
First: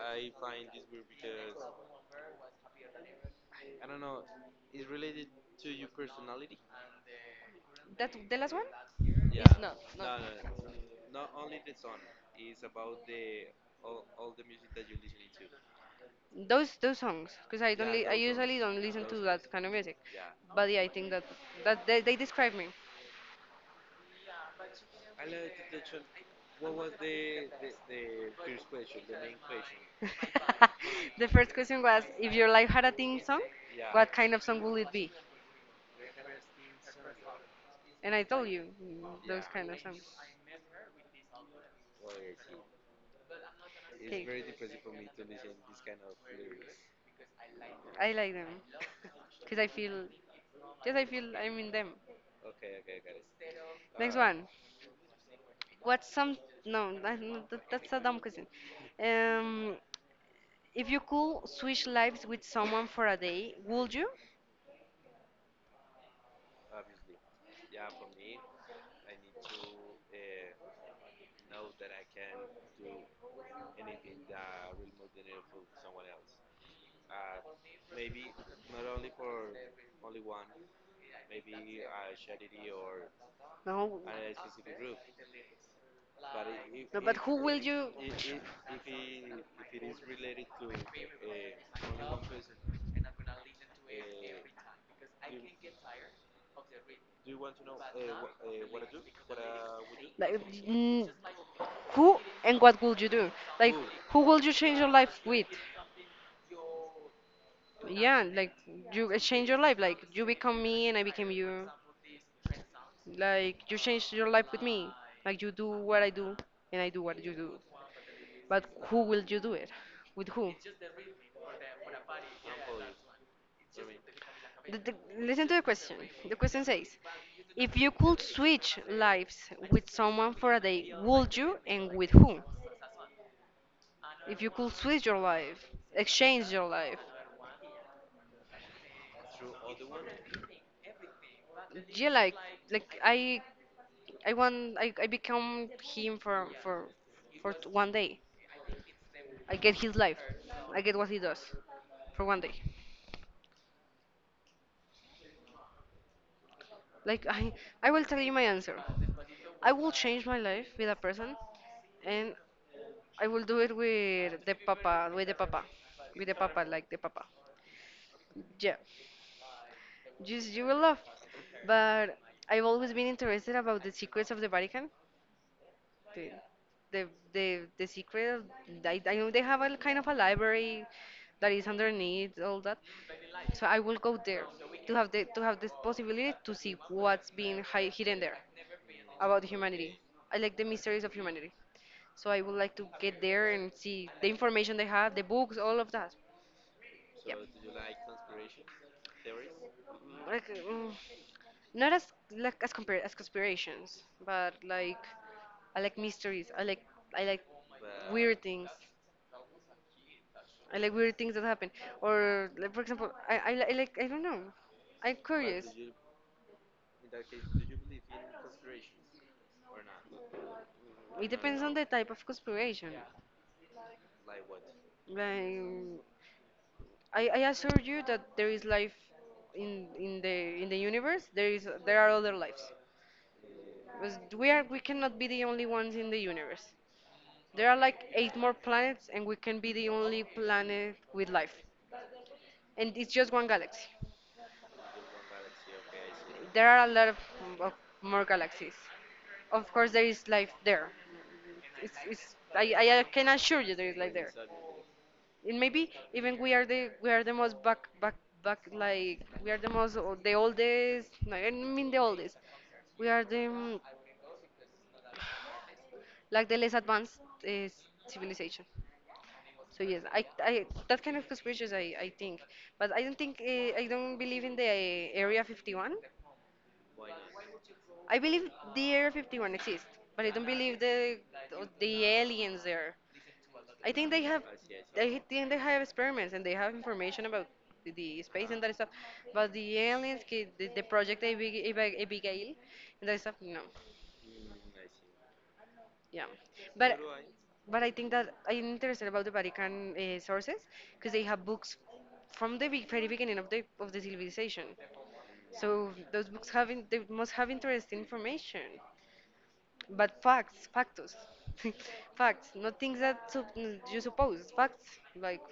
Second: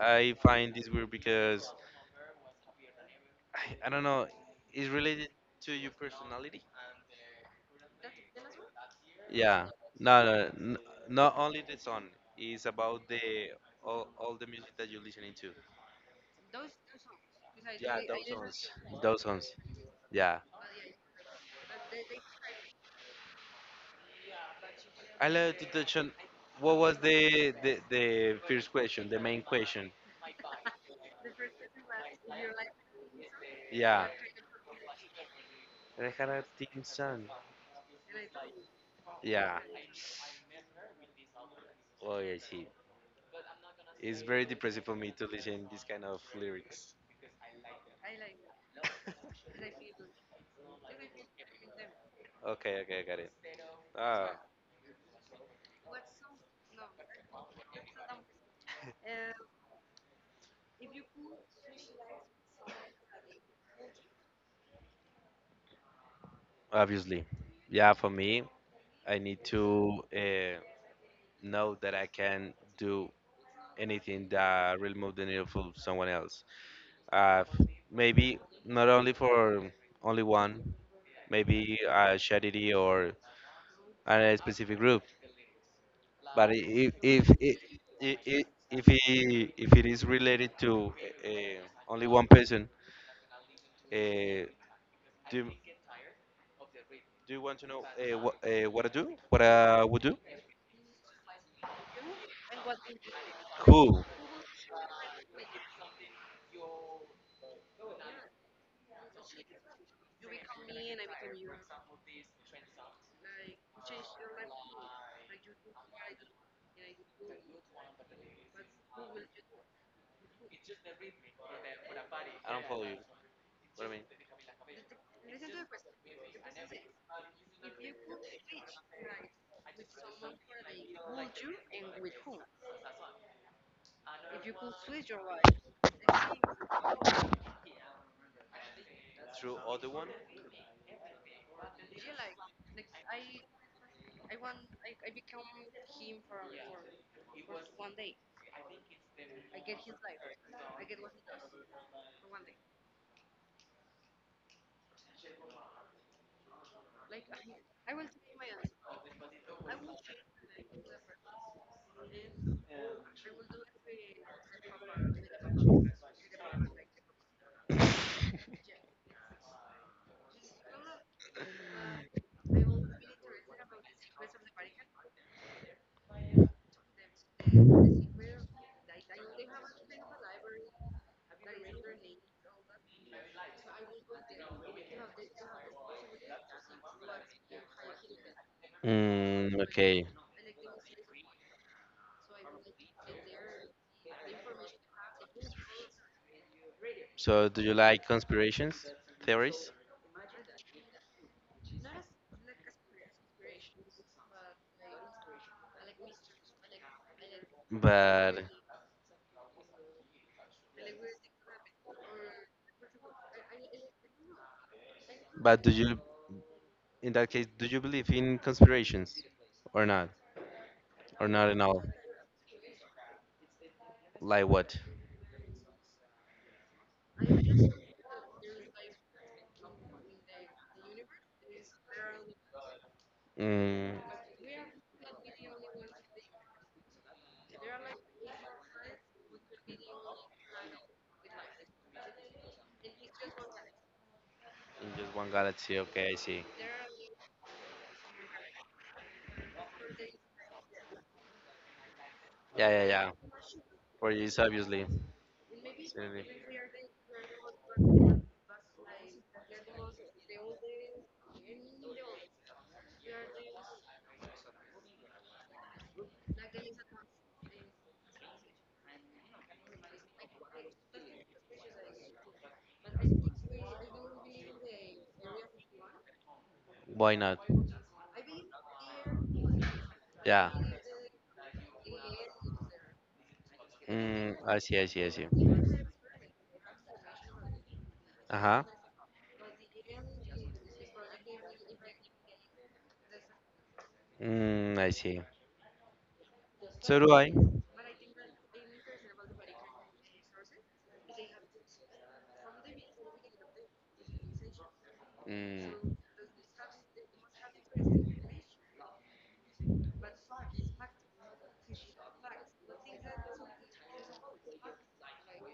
S2: I find this weird because I don't know. It's related to your personality.
S1: That the last one? It's
S2: Yeah.
S1: not, not.
S2: No, no, not only the song. It's about all the music that you're listening to.
S1: Those songs, because I don't,
S2: Yeah,
S1: I
S2: those
S1: usually
S2: songs.
S1: don't listen to
S2: Those
S1: songs,
S2: songs.
S1: that kind of music.
S2: Yeah.
S1: But yeah, I think that they describe me.
S2: I love to touch on what was the first question, the main question.
S1: The first question was, if your life had a theme song,
S2: Yeah.
S1: what kind of song would it be?
S2: Rejar Team Sun.
S1: And I told you those,
S2: Yeah.
S1: yeah, kind of songs.
S2: Oh yes, he. It's
S1: Okay,
S2: very depressing for me to listen this kind of lyrics.
S1: I like them because I feel, yes, I feel I'm in them.
S2: Okay, okay, I got it.
S1: Next
S2: Ah,
S1: one. What's some? No, that, no, that, that's a dumb question. Um, if you could switch lives with someone for a day, would you?
S2: obviously. Yeah, for me, I need to know that I can do anything that will move the needle for someone else. Maybe not only for only one, maybe charity or
S1: No,
S2: and a specific group. But
S1: no. But who will you?
S2: i- if it is related to uh, only one person,
S1: uh,
S2: uh, do you- do you want to know what I do? What I would do?
S1: Like, mm, who and what would you do? Like, ooh,
S2: Cool.
S1: who will you change your life with? Yeah, like you exchange your life. Like you become me and I became you. Like you change your life with me. Like you do what I do and I do what you do. But who will you do it? With who?
S2: I don't follow you. What I mean?
S1: The, the, listen to the question. The question says, if you could switch lives with someone for a day, would you and with who? If you could switch your life, exchange your life,
S2: Through other one?
S1: yeah, like I become him for 1 day. I get his life. I get what he does for 1 day. Like I will tell you my answer. I will change my life with a person, and I will do it with the papa, with the papa, with the papa, like the papa. Yeah, just you will love. But I've always been interested about the secrets of the Vatican, The the secret of, I know they have a kind of a library that is underneath all that. So I will go there to have the to have this possibility to see what's being hi hidden there about
S2: Mm, okay.
S1: humanity. I like the mysteries of humanity. So I would like to get there and see the information they have, the books, all of that.
S2: So do you like conspirations,
S1: There is.
S2: theories?
S1: Like, not as like as compared as conspirations, but like I like mysteries. I like But
S2: But
S1: weird things. I like weird things that happen. Or like, for example, I don't know. I'm but
S2: but
S1: curious.
S2: do
S1: Do you? It
S2: you in that case do you believe in conspirations or not?
S1: I
S2: Or
S1: don't,
S2: not in
S1: depends on know,
S2: all?
S1: the type of conspiration.
S2: Like what?
S1: Like I assure you that there is life in in the in the universe. There are other lives.
S2: Mm,
S1: Because we cannot be the only ones in the universe. There are like eight more planets, and we can be the only planet with life. And it's just one galaxy.
S2: in just one galaxy. Okay, I see.
S1: There are a lot of more galaxies. Of course, there is life there. It's, it's,
S2: Yeah, yeah,
S1: I, I
S2: yeah.
S1: can assure you there is
S2: For
S1: life
S2: you,
S1: there.
S2: it's obviously.
S1: And maybe
S2: Certainly.
S1: even we are the most back like we are the the oldest. No, I mean the oldest. We are the like the less advanced uh, civilization. So yes, I that kind of conspiracies I think, but I don't believe in the Area 51.
S2: Why not?
S1: I believe the Area 51 exists, but I don't
S2: Yeah.
S1: believe the aliens there. I think they
S2: Mm,
S1: have
S2: I see, I see, I
S1: I
S2: see.
S1: think they have experiments and they have information about the
S2: Uh
S1: space
S2: huh.
S1: and that stuff, but the aliens, the project Abigail, and that stuff, no.
S2: Mm, I see.
S1: Yeah, but
S2: So
S1: so do
S2: do
S1: I.
S2: I.
S1: But I think that I'm interested about the Vatican sources because they have books from the very beginning of the civilization. So
S2: Mm.
S1: those books they must have interesting information, but facts, factus, facts, not things that you suppose. Facts like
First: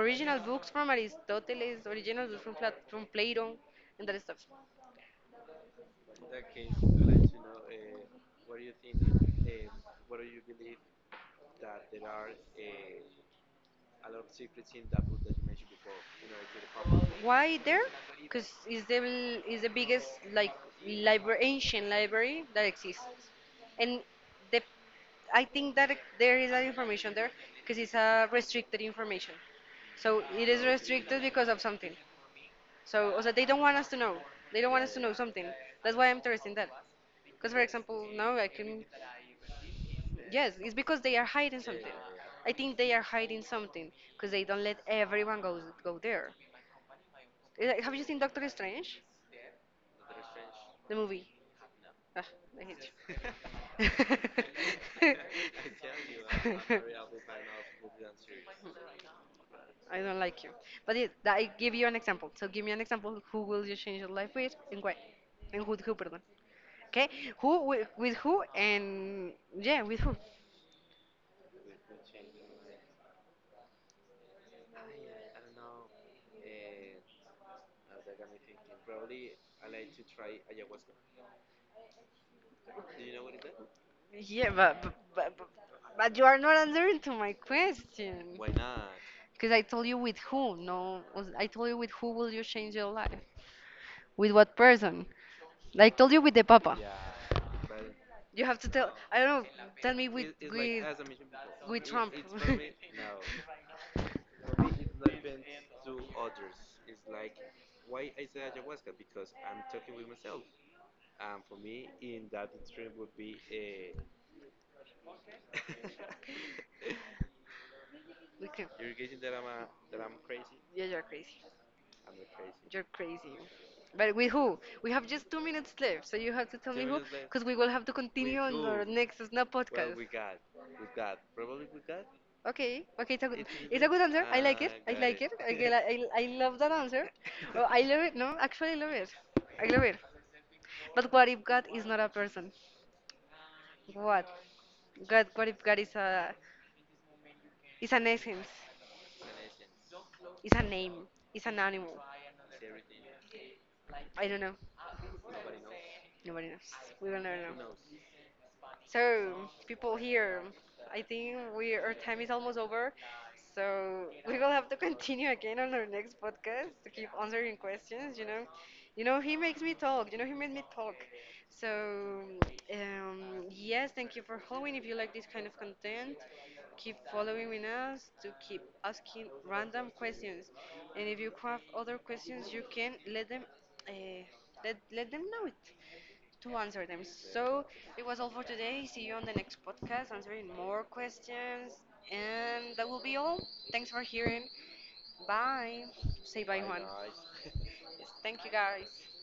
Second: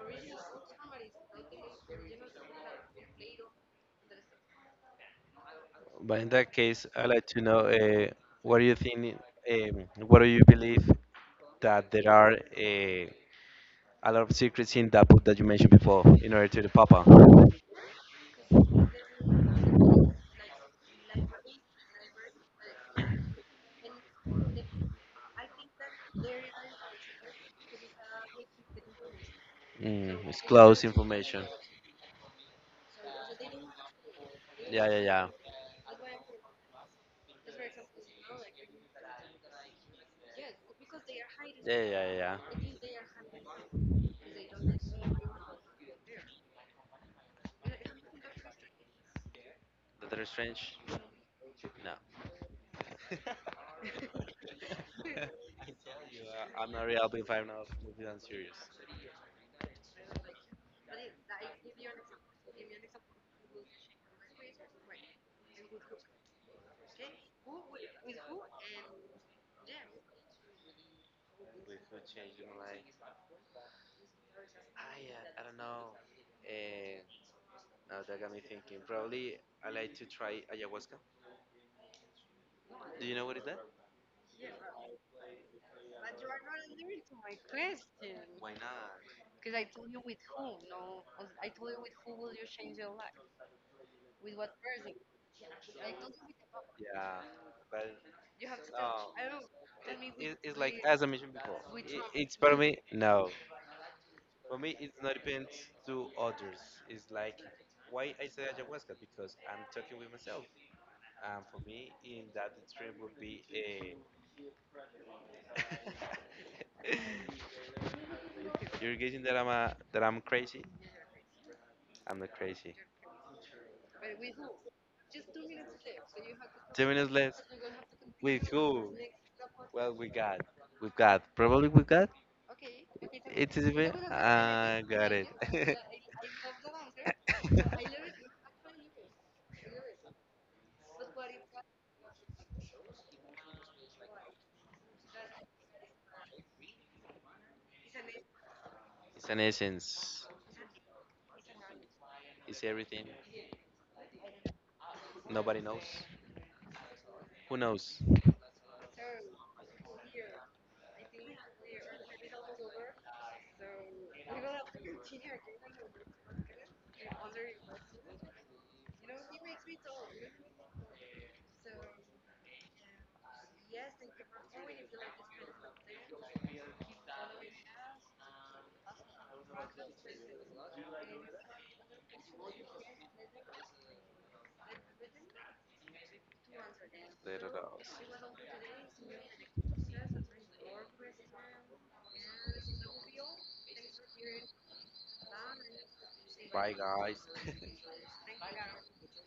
S1: original books from Aristoteles, original books from from Plato, and that stuff.
S2: But in that case, I'd like to know, what do you think, what do you believe that there are a lot of secrets in that book that you mentioned before in order to the Papa?
S1: Why there? Because it's the is the biggest like library ancient library that exists, and the I think that it- there is that information there because it's a restricted information.
S2: Mm,
S1: So
S2: it's
S1: it is
S2: close
S1: restricted
S2: information.
S1: because of something. So, o sea, they don't want us to know. They don't
S2: Yeah,
S1: want us
S2: yeah,
S1: to know something.
S2: yeah.
S1: That's why I'm interested in that. Because, for example, now I can. Yes, it's because they are hiding
S2: Yeah,
S1: something.
S2: yeah,
S1: I think
S2: yeah.
S1: they are hiding something because they don't let everyone go there. Have you seen Doctor Strange,
S2: Doctor Strange?
S1: the movie?
S2: No.
S1: Ah, I hate you.
S2: I'm a real big fan of movies and series.
S1: I don't like you. But it, that, I give you an example. So give me an example. Who will you change your life with and why? And who, pardon. Okay? Who, with who, and yeah, with who?
S2: With could change in like, I don't know. And now that got me thinking. Probably I like to try ayahuasca. Do you know what is that?
S1: Yeah, but you are not answering to my question.
S2: Why not?
S1: Because I told you with who, no. I told you with who will you change your life? With what person? Like told you with the papa. You
S2: Yeah,
S1: have
S2: but
S1: to
S2: no.
S1: tell. I don't know.
S2: Tell
S1: Tell
S2: me,
S1: me
S2: It,
S1: with
S2: it's like, which
S1: with
S2: as I mentioned before, it,
S1: with Trump.
S2: it's for me, no. For me, it's not depends to others. It's like, why I say ayahuasca because I'm talking with myself. And for me, in that extreme would be a.
S1: We
S2: You're
S1: can.
S2: guessing that that I'm crazy.
S1: Yeah, you're crazy.
S2: I'm not crazy.
S1: You're crazy. But with who? We have just 2 minutes left, so you have to tell
S2: Two
S1: me. Two who,
S2: minutes left.
S1: because we will have to With continue
S2: With
S1: on our
S2: who?
S1: next Snap. Well,
S2: Well,
S1: podcast.
S2: we got. We got. Probably we got.
S1: Okay, okay,
S2: It's
S1: it's a
S2: even.
S1: good answer. I like it.
S2: Ah,
S1: I
S2: got
S1: like
S2: it.
S1: it. I, it. I love that answer. Oh, I love it. No, actually, I love it. I love it. But what if God is not a person? What? God, what if God is a is an essence,
S2: It's an essence.
S1: is a name, is an animal?
S2: Is everything?
S1: I don't know.
S2: Nobody knows.
S1: Nobody knows. We will never
S2: Who
S1: know.
S2: knows?
S1: So, people here, I think we our time is almost over. So we will have to continue again on our next podcast to keep answering questions. You know he makes me talk. You know he made me talk. So um, yes, thank you for following. If you like this kind of content, keep following with us to keep asking random questions. And if you have other questions, you can uh, let them know it to answer them.
S2: Little
S1: So
S2: knows.
S1: it was all for today. See you on the next podcast answering more questions. And that will be all. Thanks for hearing. Bye. Say bye,
S2: Bye,
S1: Juan.
S2: guys.
S1: Yes, thank you, guys.